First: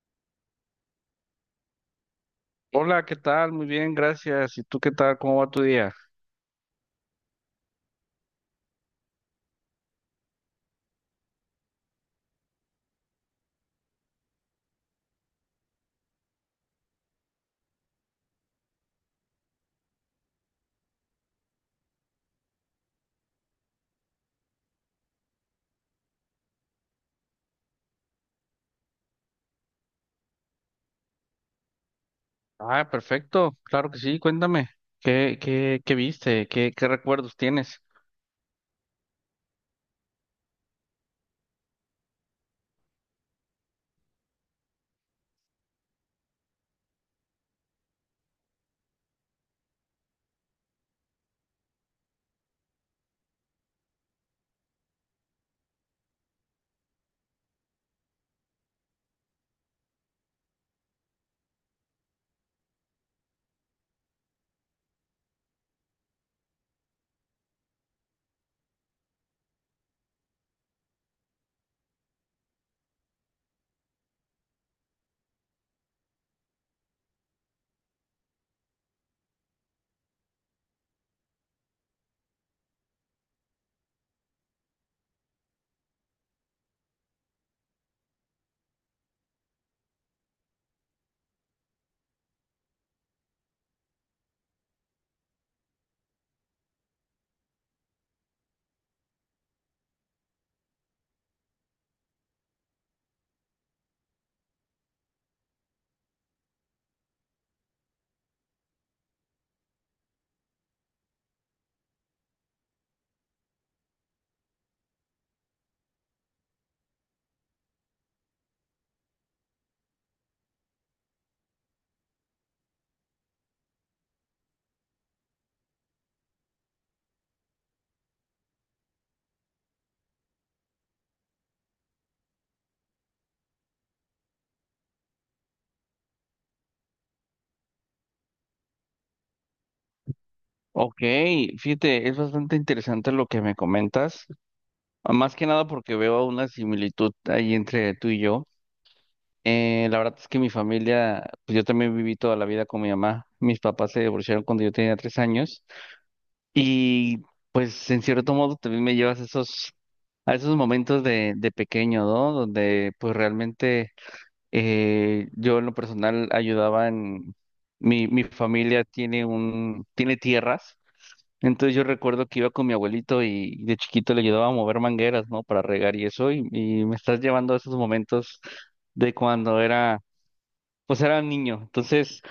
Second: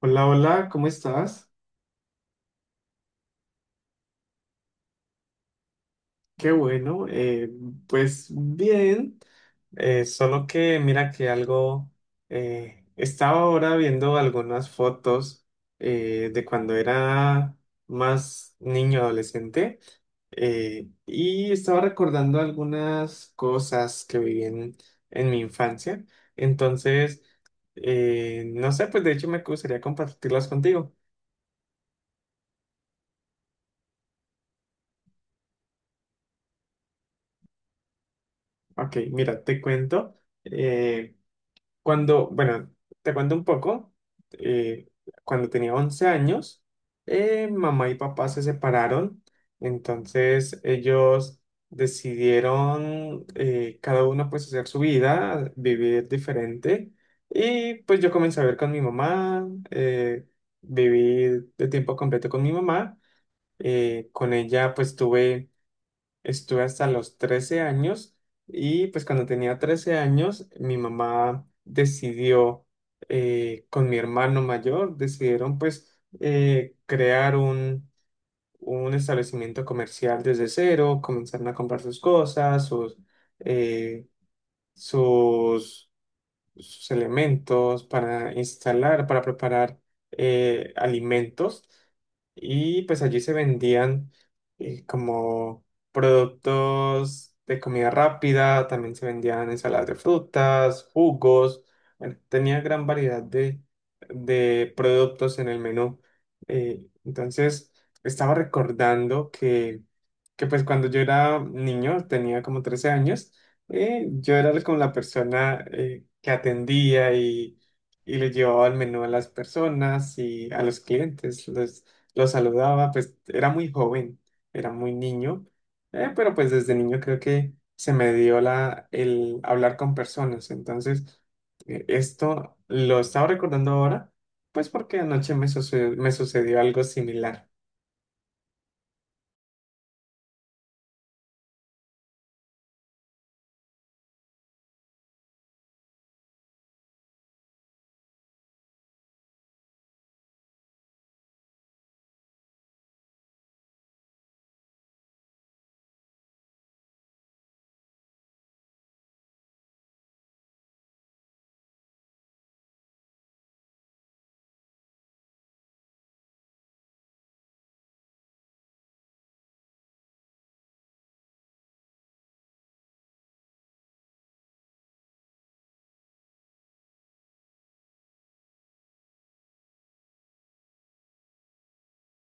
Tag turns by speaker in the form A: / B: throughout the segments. A: Hola, hola, ¿cómo estás?
B: Hola, ¿qué tal? Muy bien, gracias. ¿Y tú qué tal? ¿Cómo va tu día?
A: Qué bueno, pues bien. Solo que mira que algo, estaba ahora viendo algunas fotos de cuando era más niño adolescente. Y estaba recordando algunas cosas que viví en mi infancia. Entonces, no sé, pues de hecho me gustaría compartirlas contigo.
B: Ah, perfecto. Claro que sí. Cuéntame. ¿Qué viste? ¿Qué recuerdos tienes?
A: Ok, mira, te cuento. eh, Cuando, bueno, te cuento un poco. eh, Cuando tenía 11 años, mamá y papá se separaron. Entonces ellos decidieron, cada uno pues hacer su vida, vivir diferente. Y pues yo comencé a ver con mi mamá. Viví de tiempo completo con mi mamá. Con ella pues tuve... Estuve hasta los 13 años. Y pues cuando tenía 13 años mi mamá decidió, con mi hermano mayor, decidieron pues crear un establecimiento comercial desde cero. Comenzaron a comprar sus cosas, eh, sus sus elementos para instalar, para preparar alimentos. Y pues allí se vendían, como productos de comida rápida; también se vendían ensaladas de frutas, jugos. Bueno, tenía gran variedad de productos en el menú. Entonces, estaba recordando que pues cuando yo era niño, tenía como 13 años. Yo era como la persona que atendía, y le llevaba el menú a las personas y a los clientes, los saludaba. Pues era muy joven, era muy niño. Pero pues desde niño creo que se me dio el hablar con personas. Entonces, esto lo estaba recordando ahora, pues porque anoche me sucedió algo similar.
B: Ok, fíjate, es bastante interesante lo que me comentas. Ah, más que nada porque veo una similitud ahí entre tú y yo. La verdad es que mi familia, pues yo también viví toda la vida con mi mamá. Mis papás se divorciaron cuando yo tenía tres años. Y pues en cierto modo también me llevas esos a esos momentos de pequeño, ¿no? Donde pues realmente yo en lo personal ayudaba en... Mi familia tiene un, tiene tierras, entonces yo recuerdo que iba con mi abuelito y de chiquito le ayudaba a mover mangueras, ¿no? Para regar y eso, y me estás llevando a esos momentos de cuando era, pues era niño. Entonces...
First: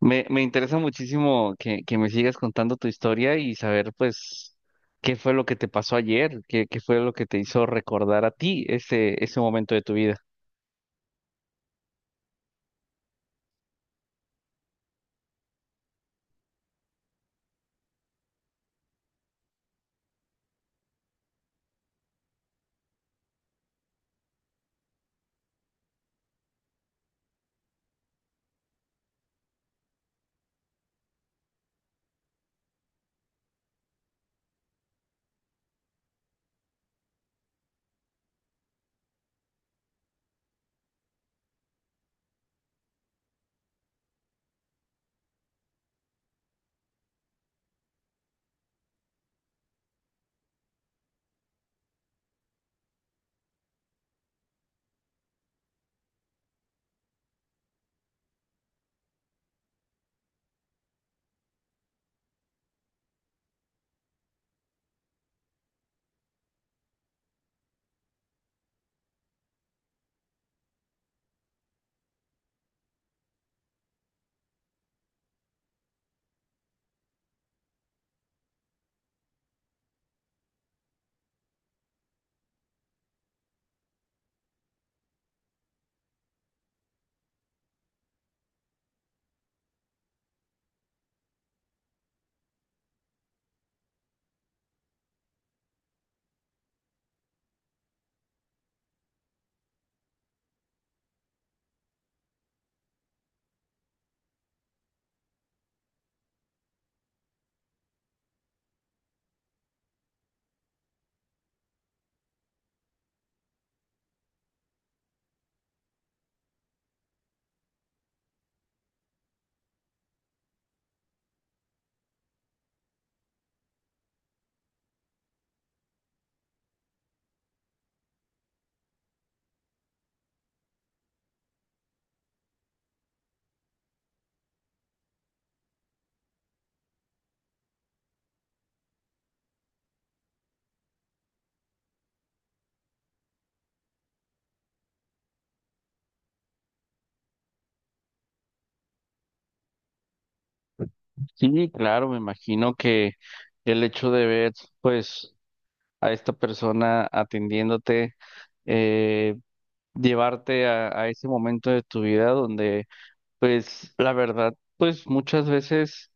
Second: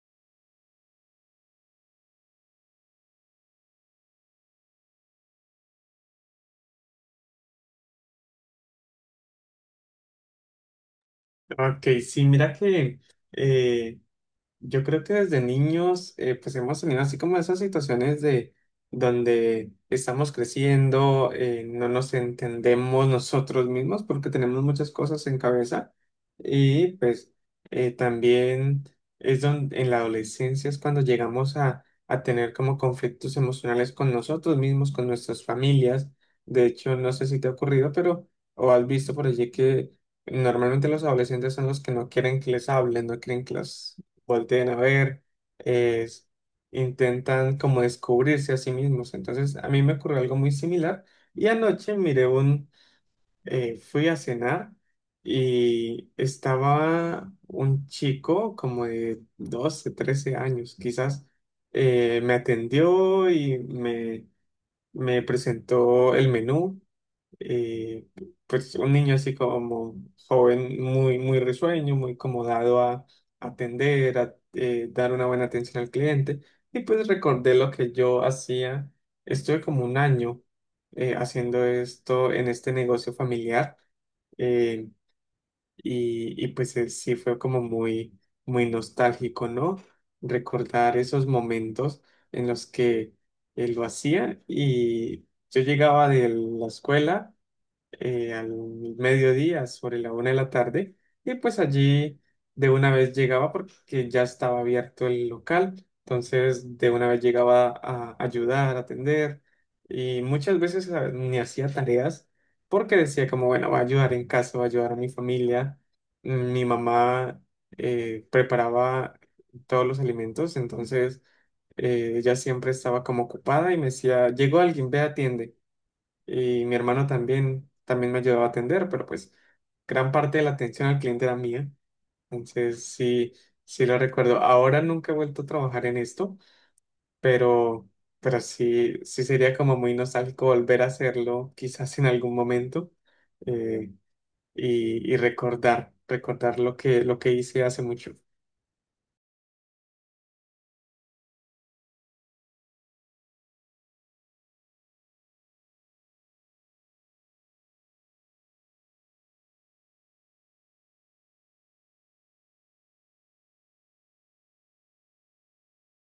B: Me interesa muchísimo que me sigas contando tu historia y saber, pues, qué fue lo que te pasó ayer, qué fue lo que te hizo recordar a ti ese, ese momento de tu vida.
A: Ok, sí, mira que eh, yo creo que desde niños, pues hemos tenido así como esas situaciones de donde estamos creciendo. No nos entendemos nosotros mismos porque tenemos muchas cosas en cabeza. Y pues también es donde en la adolescencia es cuando llegamos a tener como conflictos emocionales con nosotros mismos, con nuestras familias. De hecho, no sé si te ha ocurrido, pero o has visto por allí que normalmente los adolescentes son los que no quieren que les hablen, no quieren que los volteen a ver, es- intentan como descubrirse a sí mismos. Entonces, a mí me ocurrió algo muy similar. Y anoche fui a cenar, y estaba un chico como de 12 13 años, quizás. Me atendió y me presentó el menú. eh, pues un niño así como joven, muy, muy risueño, muy como dado a atender, a dar una buena atención al cliente. Y pues recordé lo que yo hacía. Estuve como un año haciendo esto en este negocio familiar. eh, y pues sí fue como muy, muy nostálgico, ¿no? Recordar esos momentos en los que lo hacía, y yo llegaba de la escuela al mediodía, sobre la una de la tarde. Y pues allí de una vez llegaba porque ya estaba abierto el local. Entonces de una vez llegaba a ayudar, a atender. Y muchas veces ni hacía tareas, porque decía como, bueno, va a ayudar en casa, va a ayudar a mi familia. Mi mamá preparaba todos los alimentos. Entonces ella siempre estaba como ocupada, y me decía, llegó alguien, ve, atiende. Y mi hermano también, también me ayudaba a atender, pero pues gran parte de la atención al cliente era mía. Entonces sí, sí lo recuerdo. Ahora nunca he vuelto a trabajar en esto, pero, pero sí, sí sería como muy nostálgico volver a hacerlo quizás en algún momento. eh, y recordar lo que hice hace mucho.
B: Sí, claro, me imagino que el hecho de ver, pues, a esta persona atendiéndote, eh, llevarte a ese momento de tu vida donde, pues, la verdad, pues, muchas veces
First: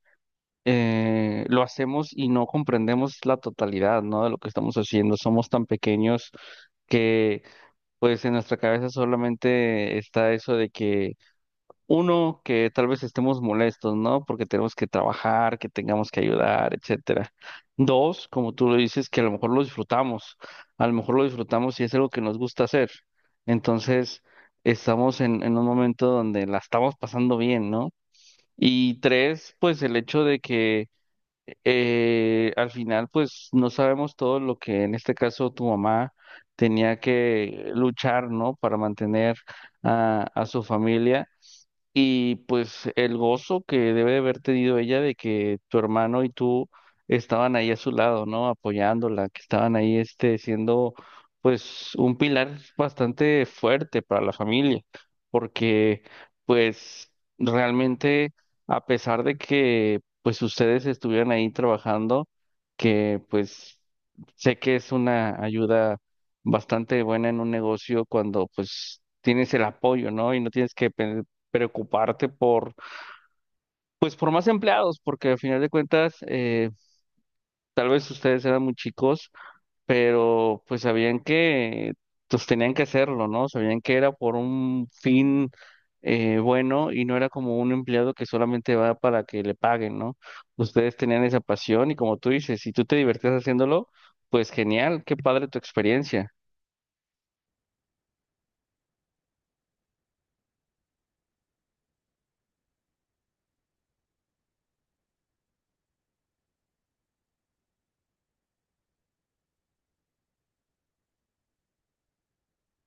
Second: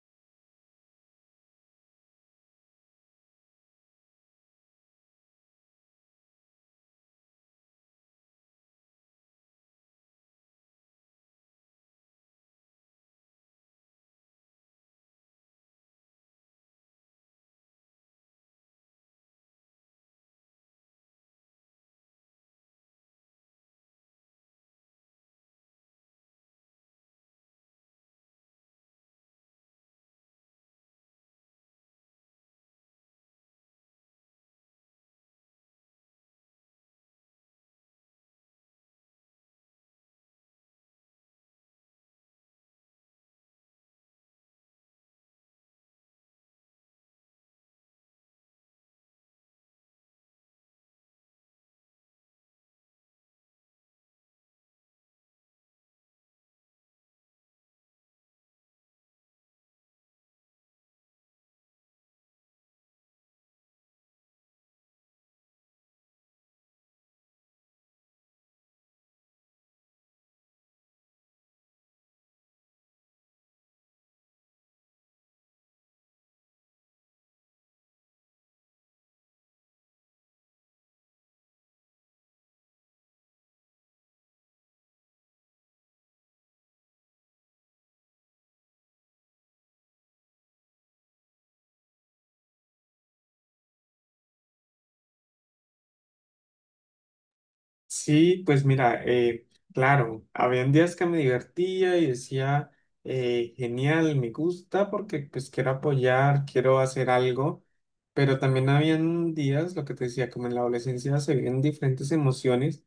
B: lo hacemos y no comprendemos la totalidad, ¿no? De lo que estamos haciendo. Somos tan pequeños que pues en nuestra cabeza solamente está eso de que uno, que tal vez estemos molestos, ¿no? Porque tenemos que trabajar, que tengamos que ayudar, etcétera. Dos, como tú lo dices, que a lo mejor lo disfrutamos, a lo mejor lo disfrutamos y es algo que nos gusta hacer. Entonces, estamos en un momento donde la estamos pasando bien, ¿no? Y tres, pues el hecho de que al final, pues no sabemos todo lo que en este caso tu mamá tenía que luchar, ¿no? Para mantener a su familia. Y pues el gozo que debe de haber tenido ella de que tu hermano y tú estaban ahí a su lado, ¿no? Apoyándola, que estaban ahí este siendo pues un pilar bastante fuerte para la familia, porque pues realmente a pesar de que pues ustedes estuvieran ahí trabajando, que pues sé que es una ayuda bastante buena en un negocio cuando pues tienes el apoyo, ¿no? Y no tienes que preocuparte por, pues por más empleados, porque al final de cuentas, tal vez ustedes eran muy chicos, pero pues sabían que pues tenían que hacerlo, ¿no? Sabían que era por un fin bueno y no era como un empleado que solamente va para que le paguen, ¿no? Ustedes tenían esa pasión y como tú dices, si tú te divertías haciéndolo, pues genial, qué padre tu experiencia.
A: Sí, pues mira. Claro, habían días que me divertía y decía, genial, me gusta porque pues quiero apoyar, quiero hacer algo. Pero también habían días, lo que te decía, como en la adolescencia se viven diferentes emociones,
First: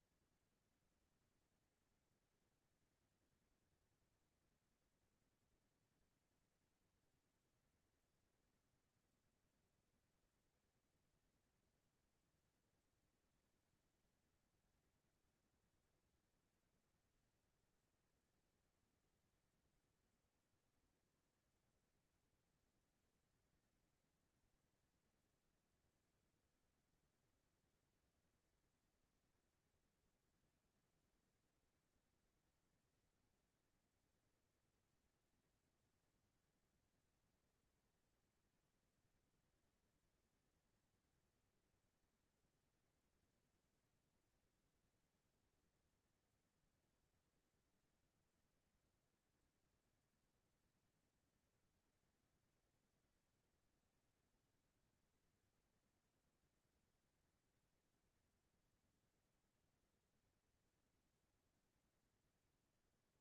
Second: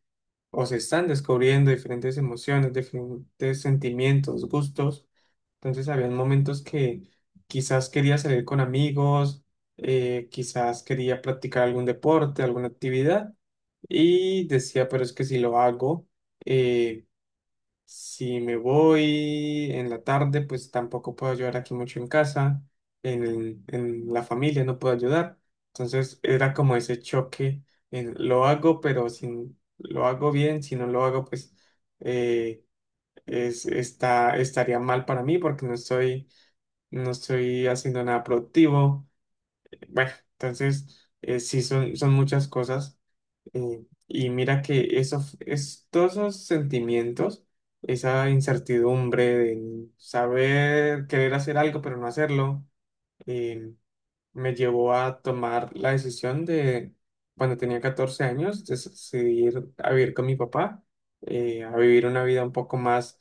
A: o se están descubriendo diferentes emociones, diferentes sentimientos, gustos. Entonces habían momentos que quizás quería salir con amigos, quizás quería practicar algún deporte, alguna actividad. Y decía, pero es que si lo hago, eh, si me voy en la tarde, pues tampoco puedo ayudar aquí mucho en casa, en la familia no puedo ayudar. Entonces era como ese choque, en lo hago, pero si lo hago bien, si no lo hago, pues eh, estaría mal para mí porque no estoy haciendo nada productivo. Bueno, entonces sí son muchas cosas. Y mira que todos esos sentimientos, esa incertidumbre de saber querer hacer algo pero no hacerlo, eh, me llevó a tomar la decisión de, cuando tenía 14 años, de decidir a vivir con mi papá. A vivir una vida un poco más,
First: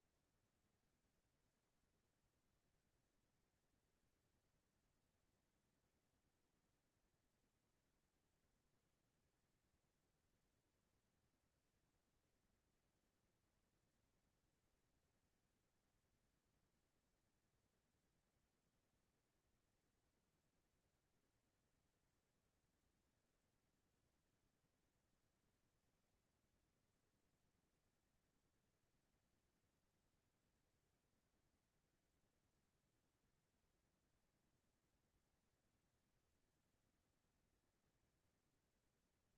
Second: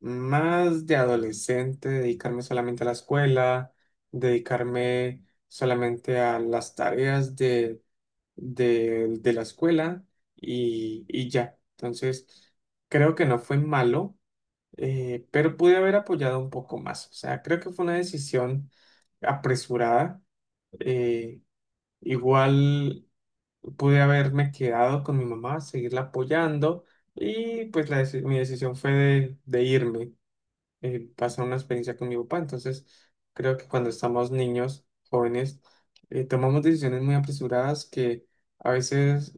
A: más de adolescente, dedicarme solamente a la escuela, dedicarme solamente a las tareas de la escuela, y ya. Entonces, creo que no fue malo. Pero pude haber apoyado un poco más. O sea, creo que fue una decisión apresurada. eh, Igual pude haberme quedado con mi mamá, seguirla apoyando, y pues mi decisión fue de irme, pasar una experiencia con mi papá. Entonces, creo que cuando estamos niños, jóvenes, tomamos decisiones muy apresuradas que... A veces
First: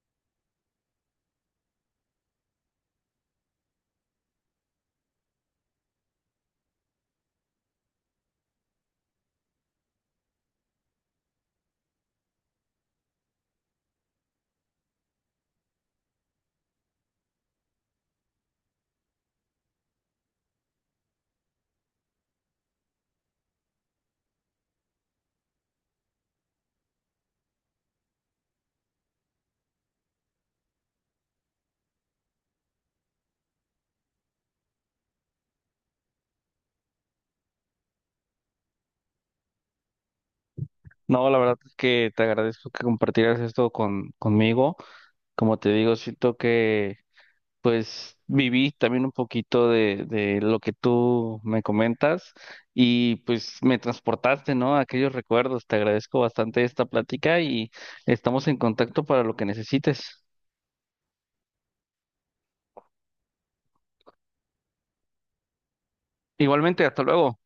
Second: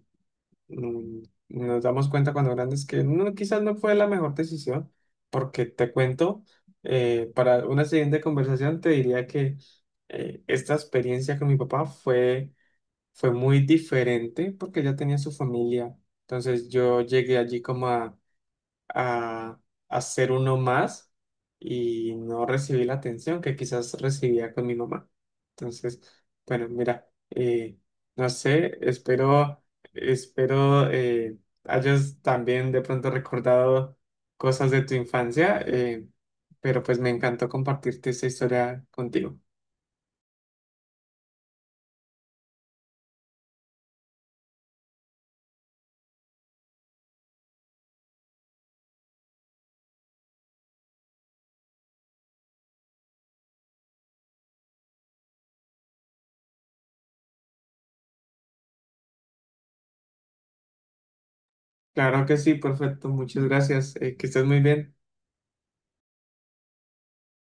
A: mm, nos damos cuenta cuando grandes que no, quizás no fue la mejor decisión. Porque te cuento, para una siguiente conversación te diría que esta experiencia con mi papá fue muy diferente, porque ya tenía su familia. Entonces yo llegué allí como a, hacer uno más, y no recibí la atención que quizás recibía con mi mamá. Entonces, bueno, mira. No sé, espero hayas también de pronto recordado cosas de tu infancia. Pero pues me encantó compartirte esta historia contigo.
B: No, la verdad es que te agradezco que compartieras esto con, conmigo. Como te digo, siento que pues viví también un poquito de lo que tú me comentas y pues me transportaste, ¿no? A aquellos recuerdos. Te agradezco bastante esta plática y estamos en contacto para lo que necesites.
A: Claro que sí, perfecto, muchas gracias, que estés muy bien.
B: Igualmente, hasta luego.